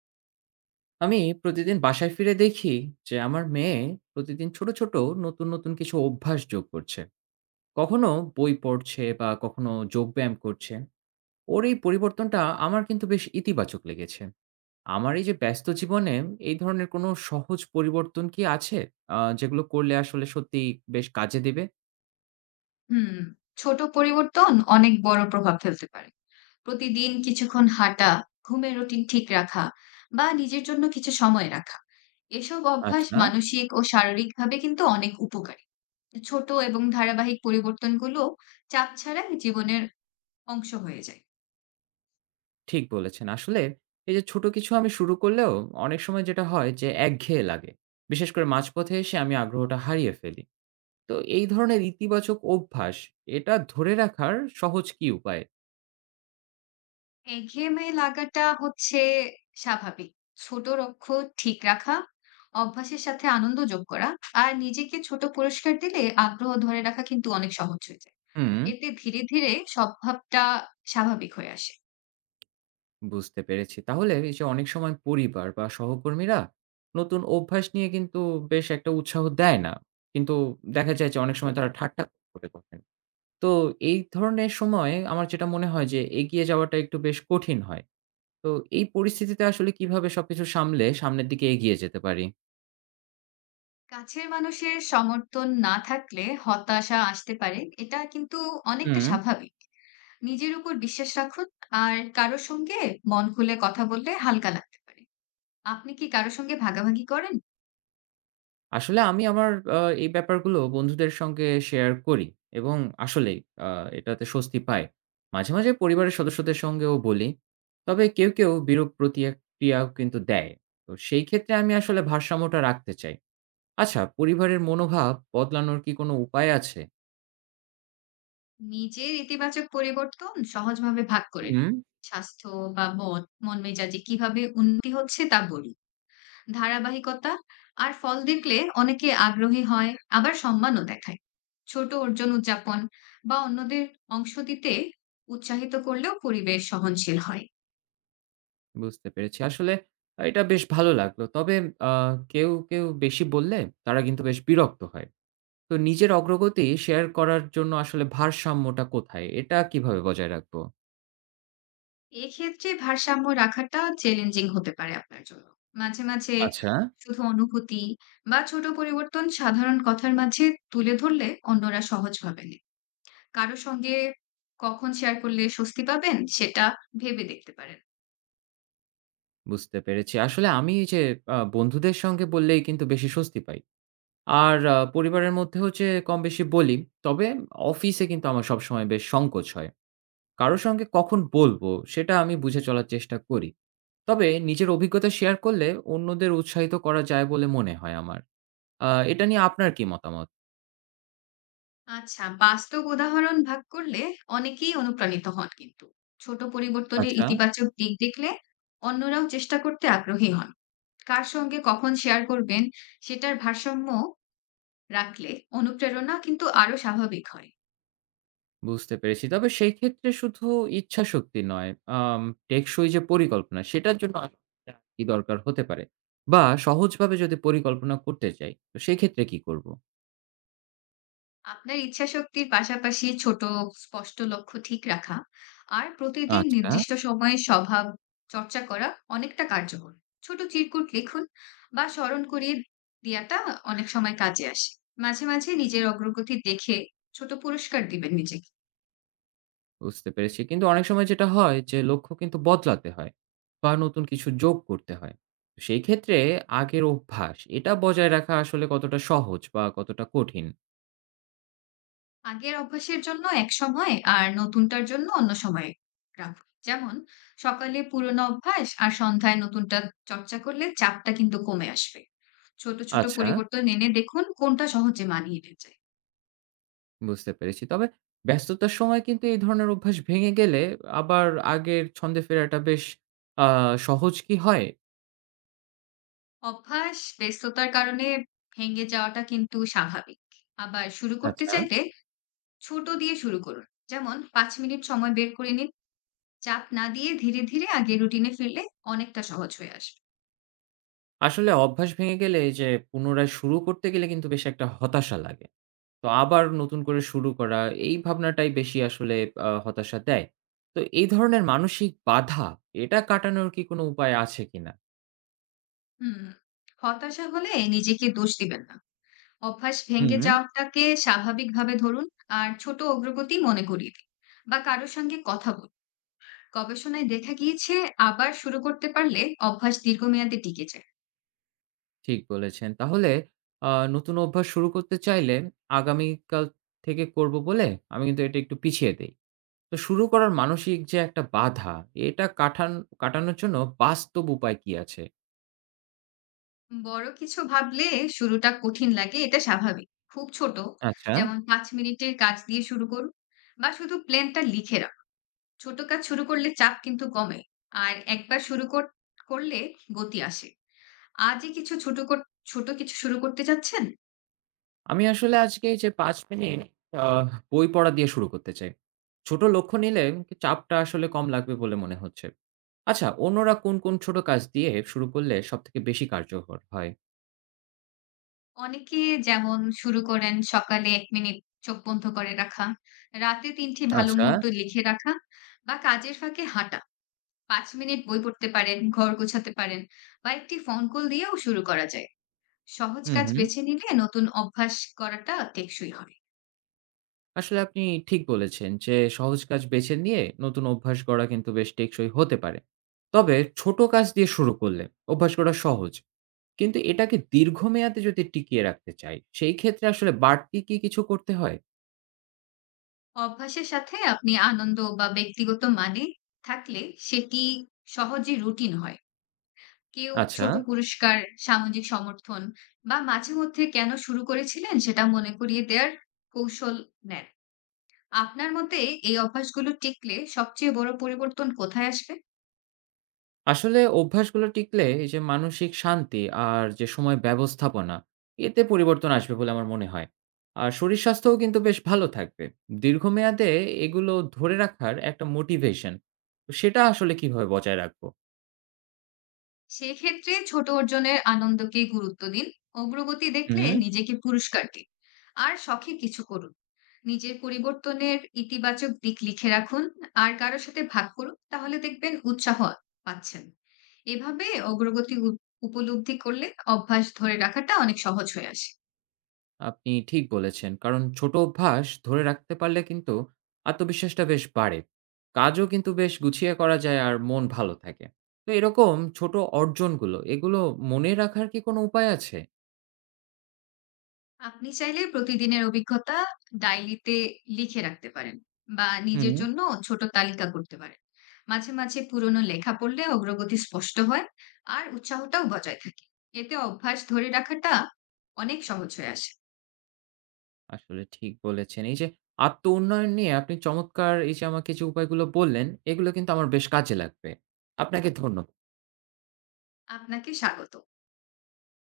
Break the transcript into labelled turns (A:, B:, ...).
A: আমি প্রতিদিন বাসায় ফিরে দেখি যে আমার মেয়ে প্রতিদিন ছোট ছোট নতুন নতুন কিছু অভ্যাস যোগ করছে, কখনো বই পড়ছে বা কখনো যোগব্যায়াম করছে। ওর এই পরিবর্তনটা আমার কিন্তু বেশ ইতিবাচক লেগেছে। আমার এই যে ব্যস্ত জীবনে এই ধরনের কোনো সহজ পরিবর্তন কি আছে, যেগুলো করলে আসলে সত্যি বেশ কাজে দেবে?
B: হুম, ছোট পরিবর্তন অনেক বড় প্রভাব ফেলতে পারে। প্রতিদিন কিছুক্ষণ হাঁটা, ঘুমের রুটিন ঠিক রাখা বা নিজের জন্য কিছু সময় রাখা। এসব অভ্যাস
A: আচ্ছা, না,
B: মানসিক ও শারীরিকভাবে কিন্তু অনেক উপকারী। ছোট এবং ধারাবাহিক পরিবর্তনগুলো চাপ ছাড়াই জীবনের অংশ হয়ে যায়।
A: ঠিক বলেছেন। আসলে এই যে ছোট কিছু আমি শুরু করলেও অনেক সময় যেটা হয় যে একঘেয়ে লাগে, বিশেষ করে মাঝপথে এসে আমি আগ্রহটা হারিয়ে ফেলি। তো এই ধরনের ইতিবাচক অভ্যাস এটা ধরে রাখার সহজ কি উপায়?
B: একঘেয়েমি লাগাটা হচ্ছে স্বাভাবিক। ছোট লক্ষ্য ঠিক রাখা, অভ্যাসের সাথে আনন্দ যোগ করা আর নিজেকে ছোট পুরস্কার দিলে আগ্রহ ধরে রাখা কিন্তু অনেক সহজ হয়ে যায়।
A: হুম।
B: এতে ধীরে, ধীরে স্বভাবটা স্বাভাবিক হয়ে আসে।
A: বুঝতে পেরেছি। তাহলে এই যে অনেক সময় পরিবার বা সহকর্মীরা নতুন অভ্যাস নিয়ে কিন্তু বেশ একটা উৎসাহ দেয় না। কিন্তু দেখা যায় যে অনেক সময় তারা ঠাট্টা করে বসেন। তো এই ধরনের সময়ে আমার যেটা মনে হয় যে এগিয়ে যাওয়াটা একটু বেশ কঠিন হয়। তো এই পরিস্থিতিতে আসলে কিভাবে সবকিছু সামলে সামনের দিকে এগিয়ে যেতে পারি?
B: কাছের মানুষের সমর্থন না থাকলে হতাশা আসতে পারে। এটা কিন্তু অনেকটা
A: হুম।
B: স্বাভাবিক। নিজের উপর বিশ্বাস রাখুন আর কারো সঙ্গে মন খুলে কথা বললে হালকা লাগতে পারে। আপনি কি কারো সঙ্গে ভাগাভাগি করেন?
A: আসলে আমি আমার আ এই ব্যাপারগুলো বন্ধুদের সঙ্গে শেয়ার করি, এবং আসলেই আ এটাতে স্বস্তি পাই। মাঝে, মাঝে পরিবারের সদস্যদের সঙ্গেও বলি। তবে কেউ, কেউ বিরূপ প্রতিক্রিয়াও কিন্তু দেয়। তো সেই ক্ষেত্রে আমি আসলে ভারসাম্যটা রাখতে চাই। আচ্ছা, পরিবারের মনোভাব বদলানোর কি কোনো উপায় আছে?
B: নিজের ইতিবাচক পরিবর্তন সহজভাবে ভাগ করে নিন।
A: হুম।
B: স্বাস্থ্য বা মন মেজাজে কিভাবে উন্নতি হচ্ছে তা বলি। ধারাবাহিকতা আর ফল দেখলে অনেকে আগ্রহী হয়, আবার সম্মানও দেখায়। ছোট অর্জন উদযাপন বা অন্যদের অংশ দিতে উৎসাহিত করলেও পরিবেশ সহনশীল হয়।
A: বুঝতে পেরেছি। আসলে এটা বেশ ভালো লাগলো। তবে আ কেউ, কেউ বেশি বললে তারা কিন্তু বেশ বিরক্ত হয়। তো নিজের অগ্রগতি শেয়ার করার জন্য আসলে ভারসাম্যটা কোথায়? এটা কিভাবে বজায় রাখবো?
B: এক্ষেত্রে ভারসাম্য রাখাটা চ্যালেঞ্জিং হতে পারে আপনার জন্য। মাঝে, মাঝে
A: আচ্ছা।
B: শুধু অনুভূতি বা ছোট পরিবর্তন সাধারণ কথার মাঝে তুলে ধরলে অন্যরা সহজ ভাবে কারো সঙ্গে কখন শেয়ার করলে স্বস্তি পাবেন, সেটা ভেবে দেখতে পারেন।
A: বুঝতে পেরেছি। আসলে আমি এই যে বন্ধুদের সঙ্গে বললেই কিন্তু বেশি স্বস্তি পাই। আর পরিবারের মধ্যেও যে কম-বেশি বলি, তবে অফিসে কিন্তু আমার সবসময় বেশ সংকোচ হয়। কারো সঙ্গে কখন বলবো সেটা আমি বুঝে চলার চেষ্টা করি। তবে নিজের অভিজ্ঞতা শেয়ার করলে অন্যদের উৎসাহিত করা যায় বলে মনে হয় আমার। এটা নিয়ে আপনার কি মতামত?
B: আচ্ছা, বাস্তব উদাহরণ ভাগ করলে অনেকেই অনুপ্রাণিত হন কিন্তু। ছোট পরিবর্তনের
A: আচ্ছা।
B: ইতিবাচক দিক দেখলে অন্যরাও চেষ্টা করতে আগ্রহী হন। কার সঙ্গে কখন শেয়ার করবেন, সেটার ভারসাম্য রাখলে অনুপ্রেরণা কিন্তু আরো স্বাভাবিক হয়।
A: বুঝতে পেরেছি। তবে সেই ক্ষেত্রে শুধু ইচ্ছাশক্তি নয়, আম টেকসই যে পরিকল্পনা সেটার জন্য আরেকটা কি দরকার হতে পারে? বা সহজভাবে যদি পরিকল্পনা করতে চাই, তো সেক্ষেত্রে কি করব?
B: আপনার ইচ্ছাশক্তির পাশাপাশি ছোট স্পষ্ট লক্ষ্য ঠিক রাখা আর প্রতিদিন
A: আচ্ছা,
B: নির্দিষ্ট সময়ে স্বভাব চর্চা করা অনেকটা কার্যকর। ছোট চিরকুট লিখুন বা স্মরণ করিয়ে দেয়াটা অনেক সময় কাজে আসে। মাঝে, মাঝে নিজের অগ্রগতি দেখে ছোট পুরস্কার দিবেন নিজেকে।
A: বুঝতে পেরেছি। কিন্তু অনেক সময় যেটা হয় যে লক্ষ্য কিন্তু বদলাতে হয় বা নতুন কিছু যোগ করতে হয়। তো সেই ক্ষেত্রে আগের অভ্যাস এটা বজায় রাখা আসলে কতটা সহজ বা কতটা কঠিন?
B: আগের অভ্যাসের জন্য এক সময় আর নতুনটার জন্য অন্য সময়ে রাখুন। যেমন সকালে পুরোনো অভ্যাস আর সন্ধ্যায় নতুনটা চর্চা করলে চাপটা কিন্তু কমে আসবে। ছোট, ছোট
A: আচ্ছা।
B: পরিবর্তন এনে দেখুন কোনটা সহজে মানিয়ে নিয়ে যায়।
A: বুঝতে পেরেছি। তবে ব্যস্ততার সময় কিন্তু এই ধরনের অভ্যাস ভেঙে গেলে আবার আগের ছন্দে ফেরাটা বেশ আ সহজ কি হয়?
B: অভ্যাস ব্যস্ততার কারণে ভেঙে যাওয়াটা কিন্তু স্বাভাবিক। আবার শুরু করতে
A: আচ্ছা।
B: চাইলে ছোট দিয়ে শুরু করুন। যেমন ৫ মিনিট সময় বের করে নিন। চাপ না দিয়ে ধীরে, ধীরে আগের রুটিনে ফিরলে অনেকটা সহজ হয়ে আসবে।
A: আসলে অভ্যাস ভেঙে গেলে এই যে পুনরায় শুরু করতে গেলে কিন্তু বেশ একটা হতাশা লাগে। তো আবার নতুন করে শুরু করা এই ভাবনাটাই বেশি আসলে হতাশা দেয়। তো এই ধরনের মানসিক বাধা এটা কাটানোর কি কোনো উপায় আছে কিনা?
B: হুম, হতাশা হলে নিজেকে দোষ দিবেন না। অভ্যাস
A: হুম।
B: ভেঙে যাওয়াটাকে স্বাভাবিকভাবে ধরুন আর ছোট অগ্রগতি মনে করিয়ে দিন বা কারোর সঙ্গে কথা বলুন। গবেষণায় দেখা গিয়েছে আবার শুরু করতে পারলে অভ্যাস দীর্ঘমেয়াদে টিকে যায়।
A: ঠিক বলেছেন। তাহলে নতুন অভ্যাস শুরু করতে চাইলে আগামীকাল থেকে করব বলে আমি কিন্তু এটা একটু পিছিয়ে দেই। তো শুরু করার মানসিক যে একটা বাধা, এটা কাটানোর জন্য বাস্তব উপায় কি আছে?
B: বড় কিছু ভাবলে শুরুটা কঠিন লাগে, এটা স্বাভাবিক। খুব ছোট,
A: আচ্ছা,
B: যেমন পাঁচ মিনিটের কাজ দিয়ে শুরু করুন বা শুধু প্ল্যানটা লিখে রাখুন। ছোট কাজ শুরু করলে চাপ কিন্তু কমে আর একবার করলে গতি আসে। আজই কিছু ছোট কিছু শুরু করতে চাচ্ছেন?
A: আমি আসলে আজকে এই যে ৫ মিনিট আ বই পড়া দিয়ে শুরু করতে চাই। ছোট লক্ষ্য নিলে চাপটা আসলে কম লাগবে বলে মনে হচ্ছে। আচ্ছা, অন্যরা কোন, কোন ছোট কাজ দিয়ে শুরু করলে সবথেকে বেশি কার্যকর হয়?
B: অনেকে যেমন শুরু করেন সকালে ১ মিনিট চোখ বন্ধ করে রাখা, রাতে ৩ টি ভালো
A: আচ্ছা।
B: মুহূর্ত লিখে রাখা বা কাজের ফাঁকে হাঁটা। ৫ মিনিট বই পড়তে পারেন, ঘর গোছাতে পারেন বা একটি ফোন কল দিয়েও শুরু করা যায়। সহজ
A: হু,
B: কাজ
A: হু।
B: বেছে নিলে নতুন অভ্যাস করাটা টেকসই হয়।
A: আসলে আপনি ঠিক বলেছেন যে সহজ কাজ বেছে নিয়ে নতুন অভ্যাস গড়া কিন্তু বেশ টেকসই হতে পারে। তবে ছোট কাজ দিয়ে শুরু করলে অভ্যাস গড়া সহজ, কিন্তু এটাকে দীর্ঘমেয়াদে যদি টিকিয়ে রাখতে চাই সেই ক্ষেত্রে আসলে বাড়তি কি কিছু করতে হয়?
B: অভ্যাসের সাথে আপনি আনন্দ বা ব্যক্তিগত মানে থাকলে সেটি সহজে রুটিন হয়। কেউ
A: আচ্ছা,
B: ছোট পুরস্কার, সামাজিক সমর্থন বা মাঝে মধ্যে কেন শুরু করেছিলেন সেটা মনে করিয়ে দেওয়ার কৌশল নেন। আপনার মতে এই অভ্যাসগুলো টিকলে সবচেয়ে বড় পরিবর্তন কোথায় আসবে?
A: আসলে অভ্যাসগুলো টিকলে এই যে মানসিক শান্তি আর যে সময় ব্যবস্থাপনা, এতে পরিবর্তন আসবে বলে আমার মনে হয়। আর শরীর স্বাস্থ্যও কিন্তু বেশ ভালো থাকবে দীর্ঘমেয়াদে। এগুলো ধরে রাখার একটা মোটিভেশন, সেটা আসলে কিভাবে বজায় রাখবো?
B: সেক্ষেত্রে ছোট অর্জনের আনন্দকে গুরুত্ব দিন, অগ্রগতি দেখলে
A: হুম।
B: নিজেকে পুরস্কার দিন, আর শখে কিছু করুন। নিজের পরিবর্তনের ইতিবাচক দিক লিখে রাখুন, আর কারো সাথে ভাগ করুন, তাহলে দেখবেন উৎসাহ পাচ্ছেন। এভাবে অগ্রগতি উপলব্ধি করলে অভ্যাস ধরে রাখাটা অনেক সহজ হয়ে আসে।
A: আপনি ঠিক বলেছেন। কারণ ছোট অভ্যাস ধরে রাখতে পারলে কিন্তু আত্মবিশ্বাসটা বেশ বাড়ে। কাজও কিন্তু বেশ গুছিয়ে করা যায় আর মন ভালো থাকে। তো এরকম ছোট অর্জনগুলো এগুলো মনে রাখার কি কোনো উপায় আছে?
B: আপনি চাইলে প্রতিদিনের অভিজ্ঞতা ডায়েরিতে লিখে রাখতে পারেন বা নিজের
A: হুম,
B: জন্য ছোট তালিকা করতে পারেন। মাঝে মাঝে পুরনো লেখা পড়লে অগ্রগতি স্পষ্ট হয় আর উৎসাহটাও বজায় থাকে। এতে অভ্যাস ধরে রাখাটা অনেক সহজ হয়ে আসে।
A: আসলে ঠিক বলেছেন। এই যে আত্ম-উন্নয়ন নিয়ে আপনি চমৎকার এই যে আমাকে যে উপায়গুলো বললেন, এগুলো কিন্তু আমার বেশ কাজে লাগবে। আপনাকে ধন্য
B: আপনাকে স্বাগত।